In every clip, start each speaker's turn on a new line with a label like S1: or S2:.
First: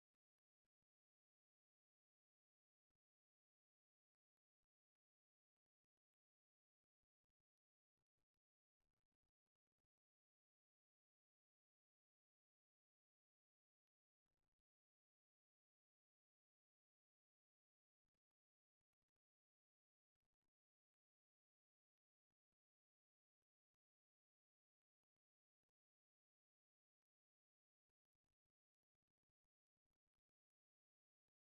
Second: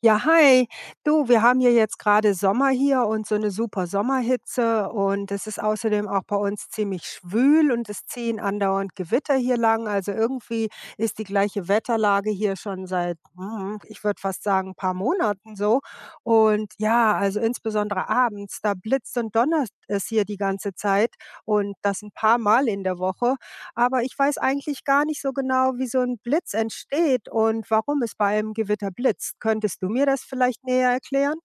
S1: Ja, hi. Du, wir haben hier jetzt gerade Sommer hier und so eine super Sommerhitze und es ist außerdem auch bei uns ziemlich schwül und es ziehen andauernd Gewitter hier lang. Also, irgendwie ist die gleiche Wetterlage hier schon seit, ich würde fast sagen, ein paar Monaten so. Und ja, also, insbesondere abends, da blitzt und donnert es hier die ganze Zeit und das ein paar Mal in der Woche. Aber ich weiß eigentlich gar nicht so genau, wie so ein Blitz entsteht und warum es bei einem Gewitter blitzt. Könntest du mir das vielleicht näher erklären?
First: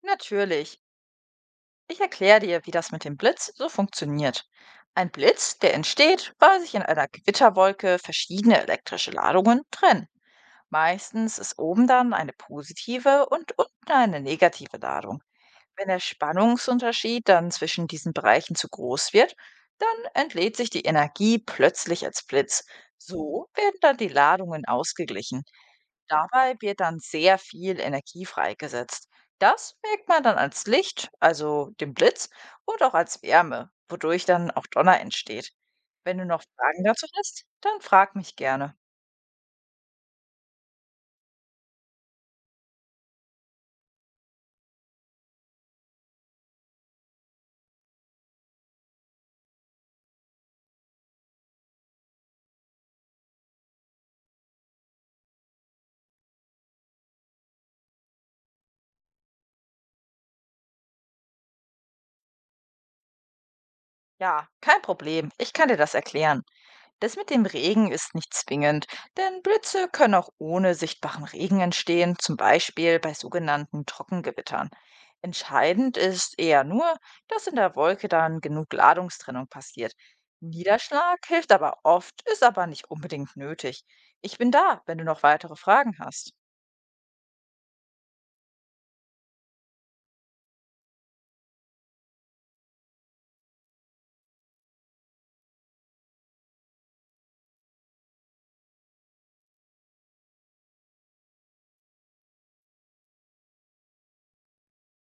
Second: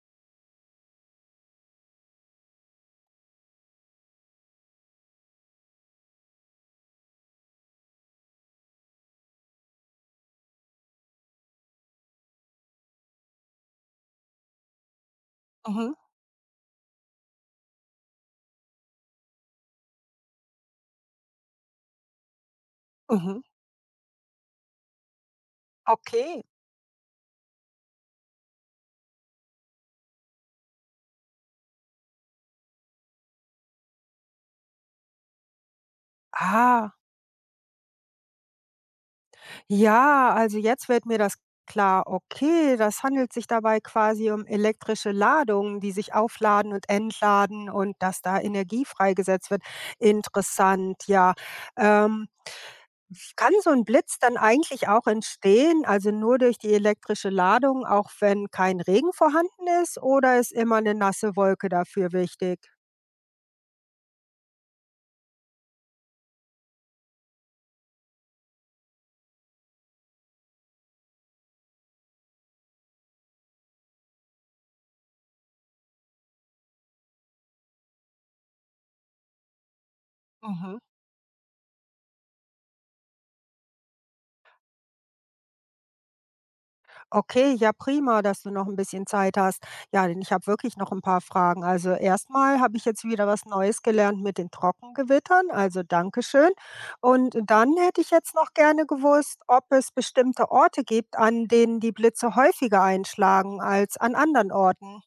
S2: Natürlich. Ich erkläre dir, wie das mit dem Blitz so funktioniert. Ein Blitz, der entsteht, weil sich in einer Gewitterwolke verschiedene elektrische Ladungen trennen. Meistens ist oben dann eine positive und unten eine negative Ladung. Wenn
S1: Mhm,
S2: der Spannungsunterschied dann zwischen diesen Bereichen zu groß wird, dann entlädt sich die Energie plötzlich als Blitz.
S1: mhm,
S2: So werden dann die Ladungen ausgeglichen.
S1: okay.
S2: Dabei wird dann sehr viel Energie freigesetzt. Das merkt man dann als Licht, also dem Blitz, und auch als Wärme, wodurch dann auch Donner entsteht. Wenn du noch Fragen
S1: Ah,
S2: dazu hast, dann frag mich gerne.
S1: ja, also jetzt wird mir das klar. Okay, das handelt sich dabei quasi um elektrische Ladungen, die sich aufladen und entladen und dass da Energie freigesetzt wird. Interessant, ja. Ähm Kann so ein Blitz dann eigentlich auch entstehen, also nur durch die elektrische Ladung, auch wenn kein Regen vorhanden ist, oder ist immer eine nasse Wolke dafür wichtig?
S2: Ja, kein Problem. Ich kann dir das erklären. Das mit dem Regen ist nicht zwingend, denn Blitze können auch ohne sichtbaren Regen entstehen, zum Beispiel bei sogenannten Trockengewittern. Entscheidend ist eher nur, dass in der Wolke dann genug Ladungstrennung passiert.
S1: Mhm.
S2: Niederschlag hilft aber oft, ist aber nicht unbedingt nötig. Ich bin da, wenn du noch weitere Fragen hast.
S1: Okay, ja prima, dass du noch ein bisschen Zeit hast. Ja, denn ich habe wirklich noch ein paar Fragen. Also erstmal habe ich jetzt wieder was Neues gelernt mit den Trockengewittern, also danke schön. Und dann hätte ich jetzt noch gerne gewusst, ob es bestimmte Orte gibt, an denen die Blitze häufiger einschlagen als an anderen Orten.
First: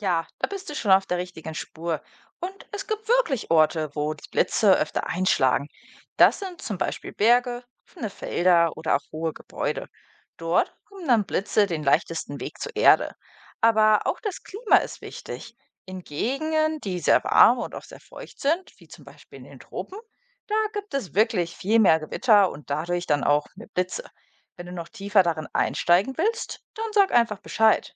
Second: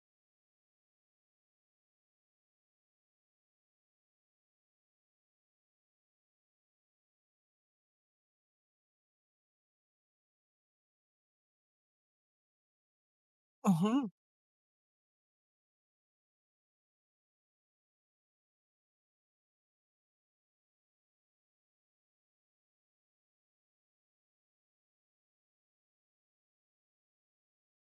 S2: Ja, da bist du schon auf der richtigen Spur. Und es gibt wirklich Orte, wo die Blitze öfter einschlagen. Das sind zum Beispiel Berge, offene Felder oder auch hohe Gebäude. Dort haben dann Blitze den leichtesten Weg zur Erde. Aber
S1: Mhm.
S2: auch das Klima ist wichtig. In Gegenden, die sehr warm und auch sehr feucht sind, wie zum Beispiel in den Tropen, da gibt es wirklich viel mehr Gewitter und dadurch dann auch mehr Blitze. Wenn du noch tiefer darin einsteigen willst, dann sag einfach Bescheid.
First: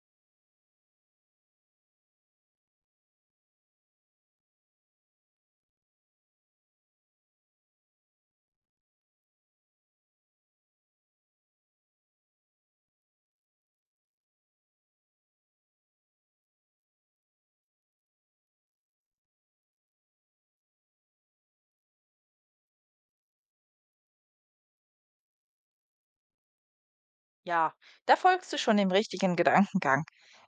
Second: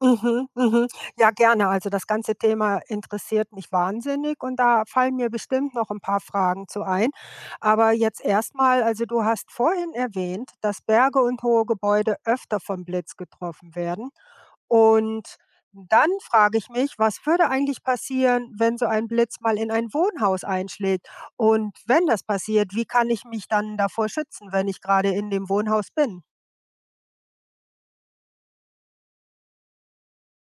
S1: Mhm, mhm. Ja, gerne. Also das ganze Thema interessiert mich wahnsinnig und da fallen mir bestimmt noch ein paar Fragen zu ein. Aber jetzt erstmal, also du hast vorhin erwähnt, dass Berge und hohe Gebäude öfter vom Blitz getroffen werden. Und dann frage ich mich, was würde eigentlich passieren, wenn so ein Blitz mal in ein Wohnhaus einschlägt? Und wenn das passiert, wie kann ich mich dann davor schützen, wenn ich gerade in dem Wohnhaus bin?
S2: Ja, da folgst du schon dem richtigen Gedankengang.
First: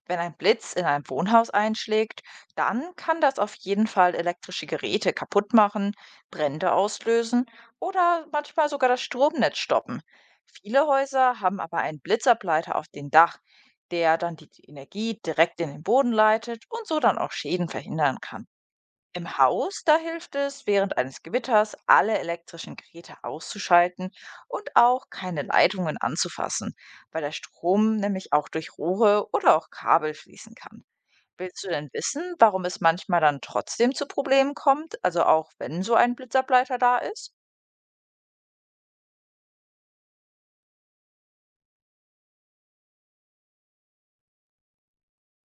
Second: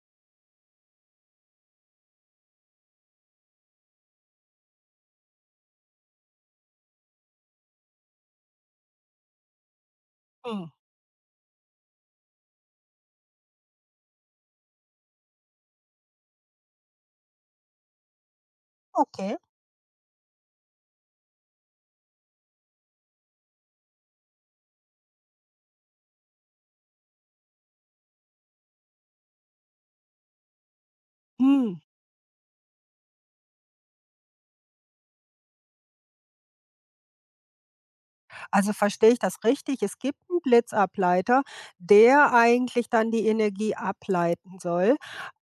S2: Wenn ein Blitz in ein Wohnhaus einschlägt, dann kann das auf jeden Fall elektrische Geräte kaputt machen, Brände auslösen oder manchmal sogar das Stromnetz stoppen.
S1: Hm.
S2: Viele Häuser haben aber einen Blitzableiter auf dem Dach, der dann die Energie direkt in den Boden leitet und so dann auch Schäden verhindern kann.
S1: Okay.
S2: Im Haus, da hilft es, während eines Gewitters alle elektrischen Geräte auszuschalten und auch keine Leitungen anzufassen, weil der Strom nämlich auch durch Rohre oder auch Kabel fließen kann. Willst du
S1: Hm.
S2: denn wissen, warum es manchmal dann trotzdem zu Problemen kommt, also auch wenn so ein Blitzableiter da ist?
S1: Also verstehe ich das richtig? Es gibt einen Blitzableiter, der eigentlich dann die Energie ableiten soll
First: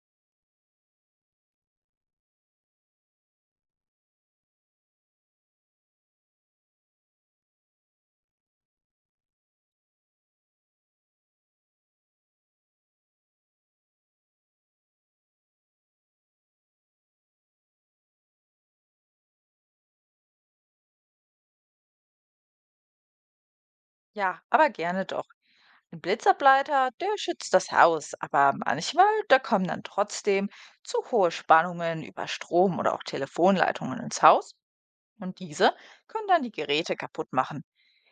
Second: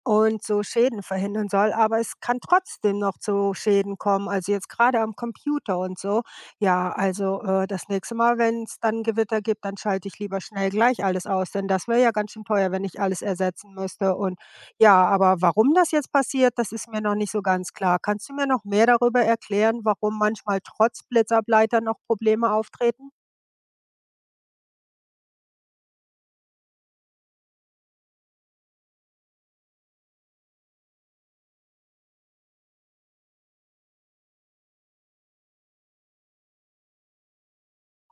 S1: und so Schäden verhindern soll, aber es kann trotzdem noch zu Schäden kommen, also jetzt gerade am Computer und so. Ja, also, das nächste Mal, wenn es dann Gewitter gibt, dann schalte ich lieber schnell gleich alles aus, denn das wäre ja ganz schön teuer, wenn ich alles ersetzen müsste und ja, aber warum das jetzt passiert, das ist mir noch nicht so ganz klar. Kannst du mir noch mehr darüber erklären, warum manchmal trotz Blitzableiter noch Probleme auftreten?
S2: Ja, aber gerne doch. Ein Blitzableiter, der schützt das Haus, aber manchmal, da kommen dann trotzdem zu hohe Spannungen über Strom oder auch Telefonleitungen ins Haus. Und diese können dann die Geräte kaputt machen.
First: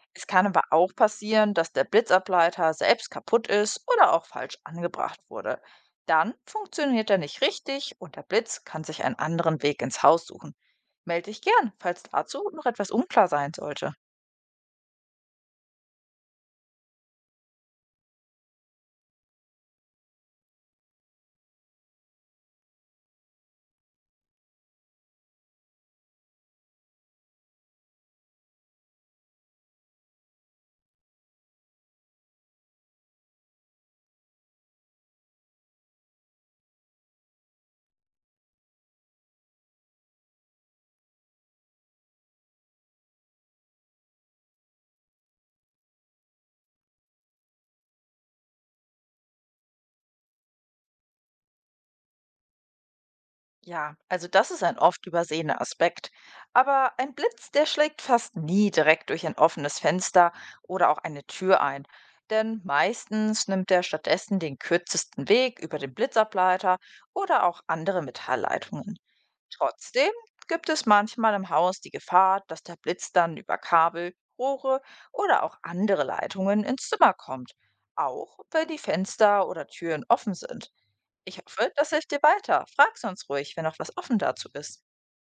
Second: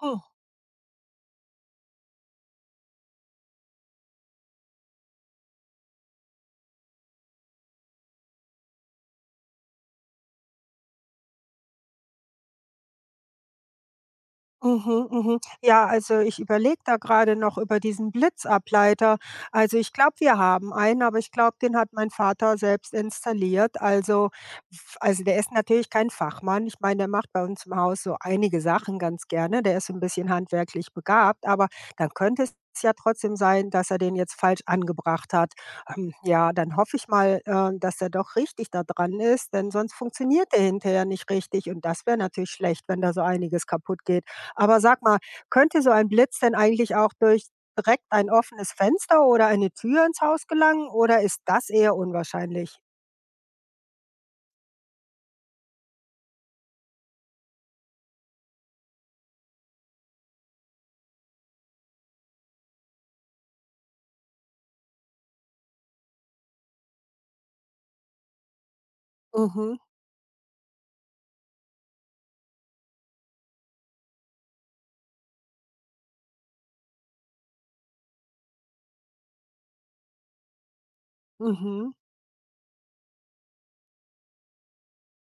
S1: Oh.
S2: Es kann aber auch passieren, dass der Blitzableiter selbst kaputt ist oder auch falsch angebracht wurde. Dann funktioniert er nicht richtig und der Blitz kann sich einen anderen Weg ins Haus suchen. Melde dich gern, falls dazu noch etwas unklar sein sollte.
S1: Mhm, mhm. Ja, also ich überlege da gerade noch über diesen Blitzableiter. Also ich glaube, wir haben einen, aber ich glaube, den hat mein Vater selbst installiert. Also f also der ist natürlich kein Fachmann. Ich meine, der macht bei uns im Haus so einige Sachen ganz gerne. Der ist so ein bisschen handwerklich begabt, aber dann könnte es ja trotzdem sein, dass er den jetzt falsch angebracht hat. Ja, dann hoffe ich mal, dass er doch richtig da dran ist, denn sonst funktioniert der hinterher nicht richtig und das wäre natürlich schlecht, wenn da so einiges kaputt geht. Aber sag mal, könnte so ein Blitz denn eigentlich auch durch direkt ein offenes Fenster oder eine Tür ins Haus gelangen oder ist das eher unwahrscheinlich?
S2: Ja, also das ist ein oft übersehener Aspekt. Aber ein Blitz, der schlägt fast nie direkt durch ein offenes Fenster oder auch eine Tür ein. Denn meistens nimmt er stattdessen den kürzesten Weg über den Blitzableiter oder auch andere Metallleitungen.
S1: Mhm,
S2: Trotzdem gibt es manchmal im Haus die Gefahr, dass der Blitz dann über Kabel, Rohre oder auch andere Leitungen ins Zimmer kommt, auch wenn die Fenster oder Türen offen sind. Ich hoffe, das
S1: mhm,
S2: hilft dir weiter. Frag sonst ruhig, wenn noch was offen dazu ist.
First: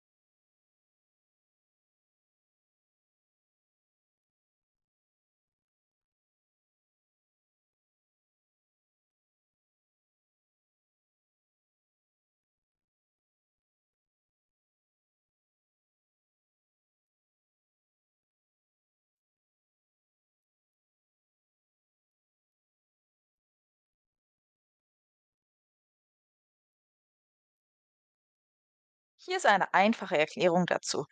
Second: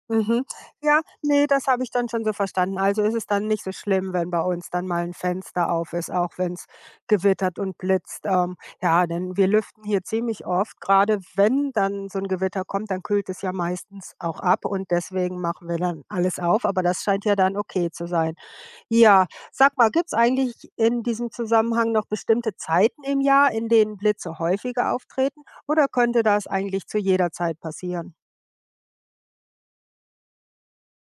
S1: mhm. Ja, nee, das habe ich dann schon so verstanden. Also ist es dann nicht so schlimm, wenn bei uns dann mal ein Fenster auf ist, auch wenn es gewittert und blitzt. Ja, denn wir lüften hier ziemlich oft. Gerade wenn dann so ein Gewitter kommt, dann kühlt es ja meistens auch ab und deswegen machen wir dann alles auf, aber das scheint ja dann okay zu sein. Ja, sag mal, gibt's eigentlich in diesem Zusammenhang noch bestimmte Zeiten im Jahr, in denen Blitze häufiger auftreten, oder könnte das eigentlich zu jeder Zeit passieren?
S2: Hier ist eine einfache Erklärung dazu.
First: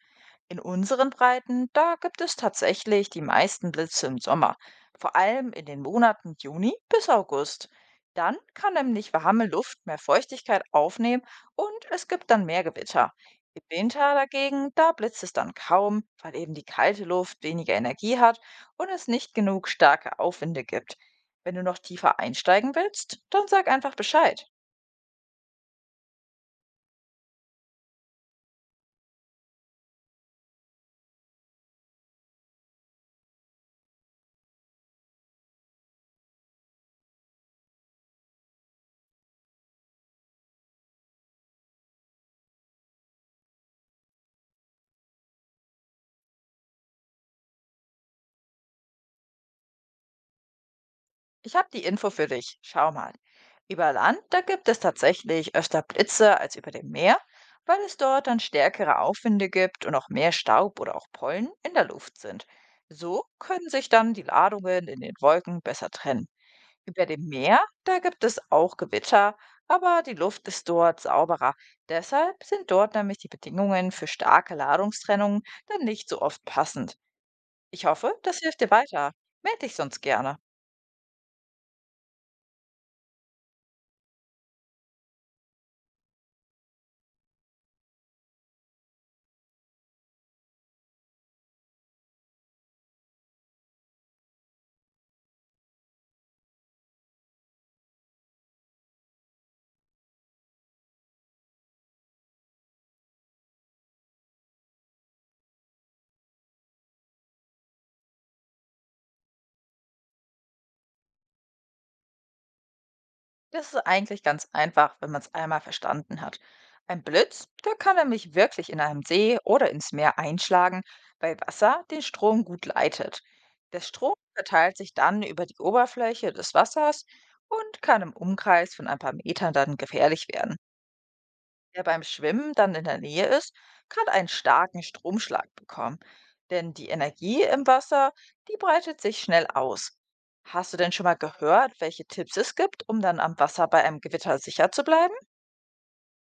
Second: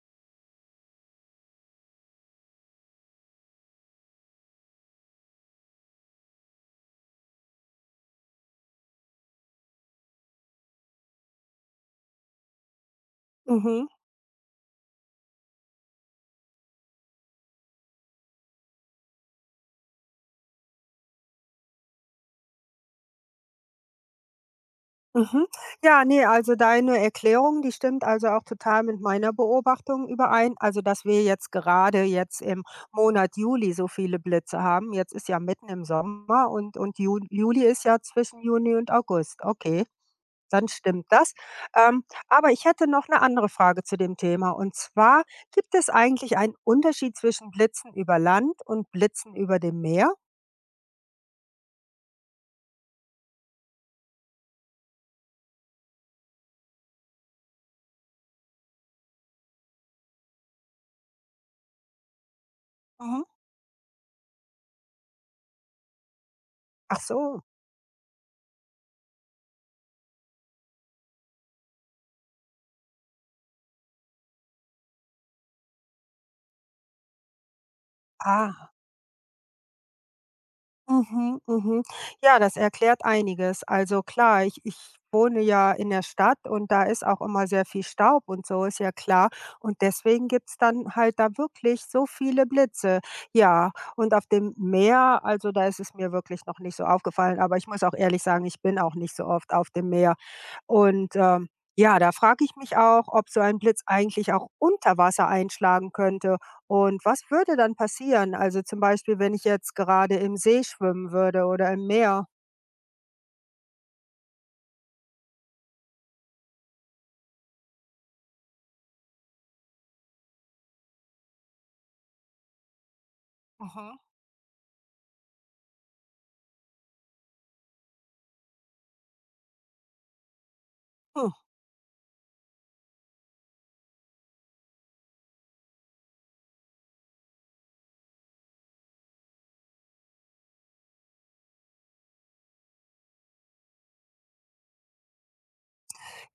S2: In unseren Breiten, da gibt es tatsächlich die meisten Blitze im Sommer, vor allem in den Monaten Juni bis August. Dann kann nämlich warme Luft mehr Feuchtigkeit aufnehmen und es gibt dann mehr Gewitter. Im
S1: Mhm,
S2: Winter dagegen, da blitzt es dann kaum, weil eben die kalte Luft weniger Energie hat und es nicht genug starke Aufwinde gibt. Wenn du noch tiefer einsteigen willst, dann sag einfach Bescheid.
S1: mhm. Ja, ne, also deine Erklärung, die stimmt also auch total mit meiner Beobachtung überein. Also, dass wir jetzt gerade jetzt im Monat Juli so viele Blitze haben. Jetzt ist ja mitten im Sommer und Ju Juli ist ja zwischen Juni und August. Okay. Dann stimmt das. Ähm, aber ich hätte noch eine andere Frage zu dem Thema und zwar: Gibt es eigentlich einen Unterschied zwischen Blitzen über Land und Blitzen über dem Meer?
S2: Ich habe die Info für dich. Schau mal. Über Land, da gibt es tatsächlich öfter Blitze als über dem Meer, weil es dort dann stärkere Aufwinde gibt und auch mehr Staub oder auch Pollen in der Luft sind.
S1: Mhm.
S2: So können sich dann die Ladungen in den Wolken besser trennen.
S1: Ach
S2: Über dem
S1: so,
S2: Meer, da gibt es auch Gewitter, aber die Luft ist dort sauberer. Deshalb sind dort nämlich die Bedingungen für starke Ladungstrennungen dann nicht so oft passend. Ich hoffe, das hilft
S1: ah.
S2: dir weiter. Meld dich sonst gerne.
S1: Mhm, mhm. Ja, das erklärt einiges. Also klar, ich wohne ja in der Stadt und da ist auch immer sehr viel Staub und so, ist ja klar. Und deswegen gibt's dann halt da wirklich so viele Blitze. Ja, und auf dem Meer, also da ist es mir wirklich noch nicht so aufgefallen, aber ich muss auch ehrlich sagen, ich bin auch nicht so oft auf dem Meer. Und ja, da frage ich mich auch, ob so ein Blitz eigentlich auch unter Wasser einschlagen könnte und was würde dann passieren? Also, zum Beispiel, wenn ich jetzt gerade im See schwimmen würde oder im Meer?
S2: Das ist eigentlich ganz einfach, wenn man es einmal verstanden hat. Ein Blitz, der kann nämlich wirklich in einem See oder ins Meer einschlagen, weil Wasser den Strom gut leitet. Der Strom verteilt sich dann über die Oberfläche des Wassers und kann im Umkreis von ein paar Metern dann gefährlich werden.
S1: Mhm.
S2: Wer beim Schwimmen dann in der Nähe ist, kann einen starken Stromschlag bekommen, denn die Energie im Wasser, die breitet sich schnell aus. Hast du denn schon mal gehört, welche Tipps es gibt, um dann am Wasser bei einem Gewitter sicher zu bleiben?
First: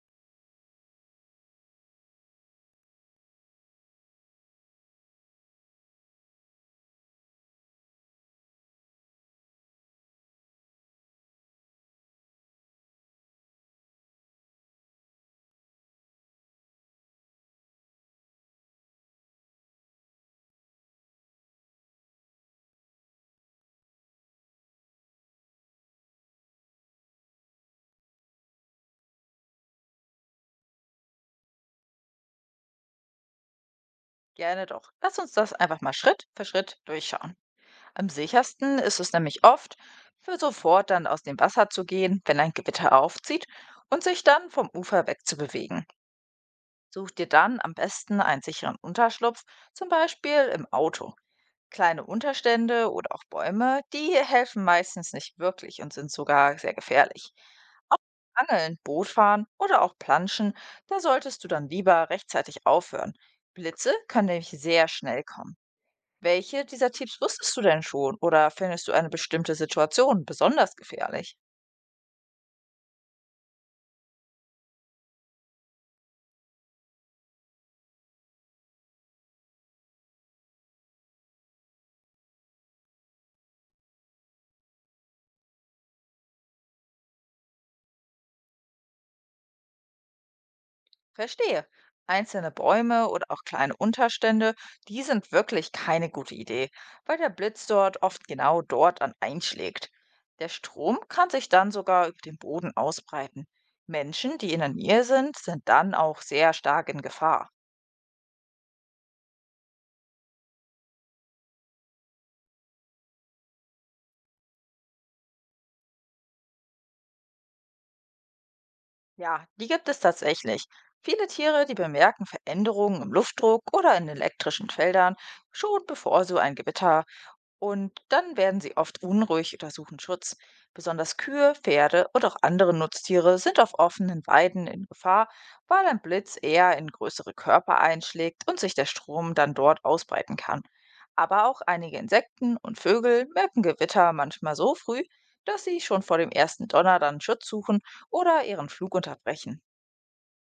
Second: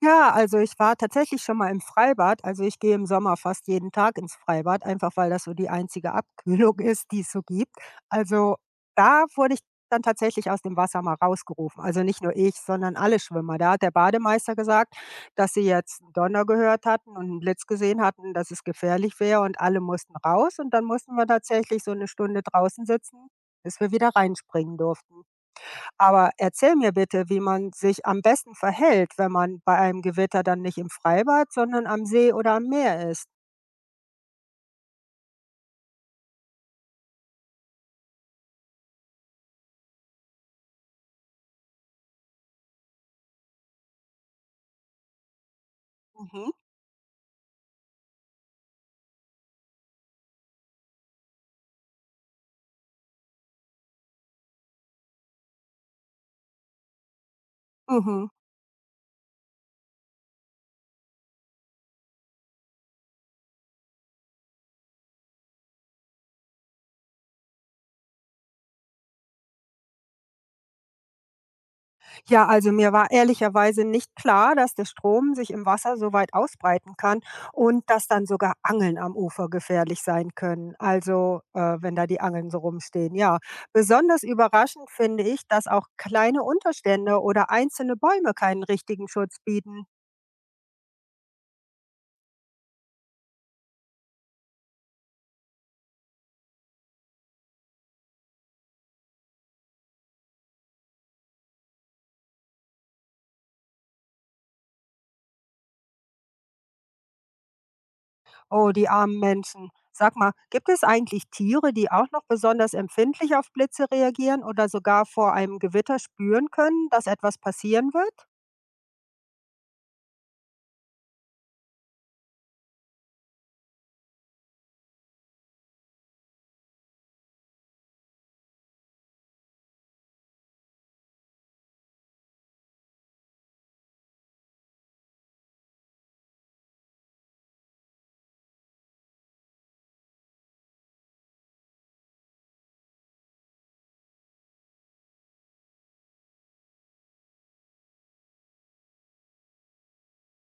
S1: Ja, also ich war tatsächlich schon mal im Freibad. Also ich gehe im Sommer fast jeden Tag ins Freibad, einfach weil das so die einzige Abkühlung ist, die es so gibt. Also da wurde ich dann tatsächlich aus dem Wasser mal rausgerufen. Also nicht nur ich, sondern alle Schwimmer. Da hat der Bademeister gesagt, dass sie jetzt einen Donner gehört hatten und einen Blitz gesehen hatten, dass es gefährlich wäre und alle mussten raus. Und dann mussten wir tatsächlich so eine Stunde draußen sitzen, bis wir wieder reinspringen durften. Aber erzähl mir bitte, wie man sich am besten verhält, wenn man bei einem Gewitter dann nicht im Freibad, sondern am See oder am Meer ist.
S2: Gerne doch. Lass uns das einfach mal Schritt für Schritt durchschauen. Am sichersten ist es nämlich oft, für sofort dann aus dem Wasser zu gehen, wenn ein Gewitter aufzieht und sich dann vom Ufer wegzubewegen.
S1: Mhm.
S2: Such dir dann am besten einen sicheren Unterschlupf, zum Beispiel im Auto. Kleine Unterstände oder auch Bäume, die helfen meistens nicht wirklich und sind sogar sehr gefährlich. Auch
S1: Mhm.
S2: Angeln, Bootfahren oder auch Planschen, da solltest du dann lieber rechtzeitig aufhören. Blitze können nämlich sehr schnell kommen. Welche dieser Tipps wusstest du denn schon oder findest du eine bestimmte Situation besonders gefährlich?
S1: Ja, also mir war ehrlicherweise nicht klar, dass der Strom sich im Wasser so weit ausbreiten kann und dass dann sogar Angeln am Ufer gefährlich sein können. Also wenn da die Angeln so rumstehen. Ja, besonders überraschend finde ich, dass auch kleine Unterstände oder einzelne Bäume keinen richtigen Schutz bieten.
S2: Verstehe. Einzelne Bäume oder auch kleine Unterstände, die sind wirklich keine gute Idee, weil der Blitz dort oft genau dort an einschlägt. Der Strom kann sich dann sogar über den Boden ausbreiten. Menschen, die in der Nähe sind, sind dann auch sehr stark in Gefahr.
S1: Oh, die armen Menschen. Sag mal, gibt es eigentlich Tiere, die auch noch besonders empfindlich auf Blitze reagieren oder sogar vor einem Gewitter spüren können, dass etwas passieren wird?
S2: Ja, die gibt es tatsächlich. Viele Tiere, die bemerken Veränderungen im Luftdruck oder in elektrischen Feldern schon bevor so ein Gewitter. Und dann werden sie oft unruhig oder suchen Schutz. Besonders Kühe, Pferde und auch andere Nutztiere sind auf offenen Weiden in Gefahr, weil ein Blitz eher in größere Körper einschlägt und sich der Strom dann dort ausbreiten kann. Aber auch einige Insekten und Vögel merken Gewitter manchmal so früh, dass sie schon vor dem ersten Donner dann Schutz suchen oder ihren Flug unterbrechen.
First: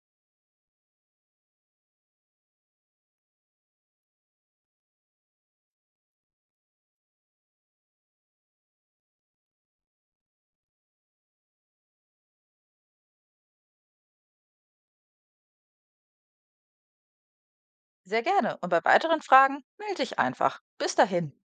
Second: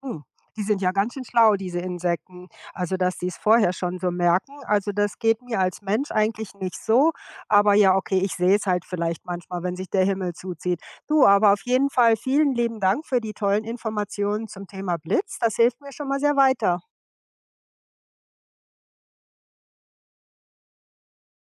S1: Hm. Die sind ja ganz schön schlau, diese Insekten. Also, dass sie es vorher schon so merken. Also, das geht mir als Mensch eigentlich nicht so. Aber ja, okay, ich sehe es halt vielleicht manchmal, wenn sich der Himmel zuzieht. Du, aber auf jeden Fall vielen lieben Dank für die tollen Informationen zum Thema Blitz. Das hilft mir schon mal sehr weiter.
S2: Sehr gerne und bei weiteren Fragen melde dich einfach. Bis dahin.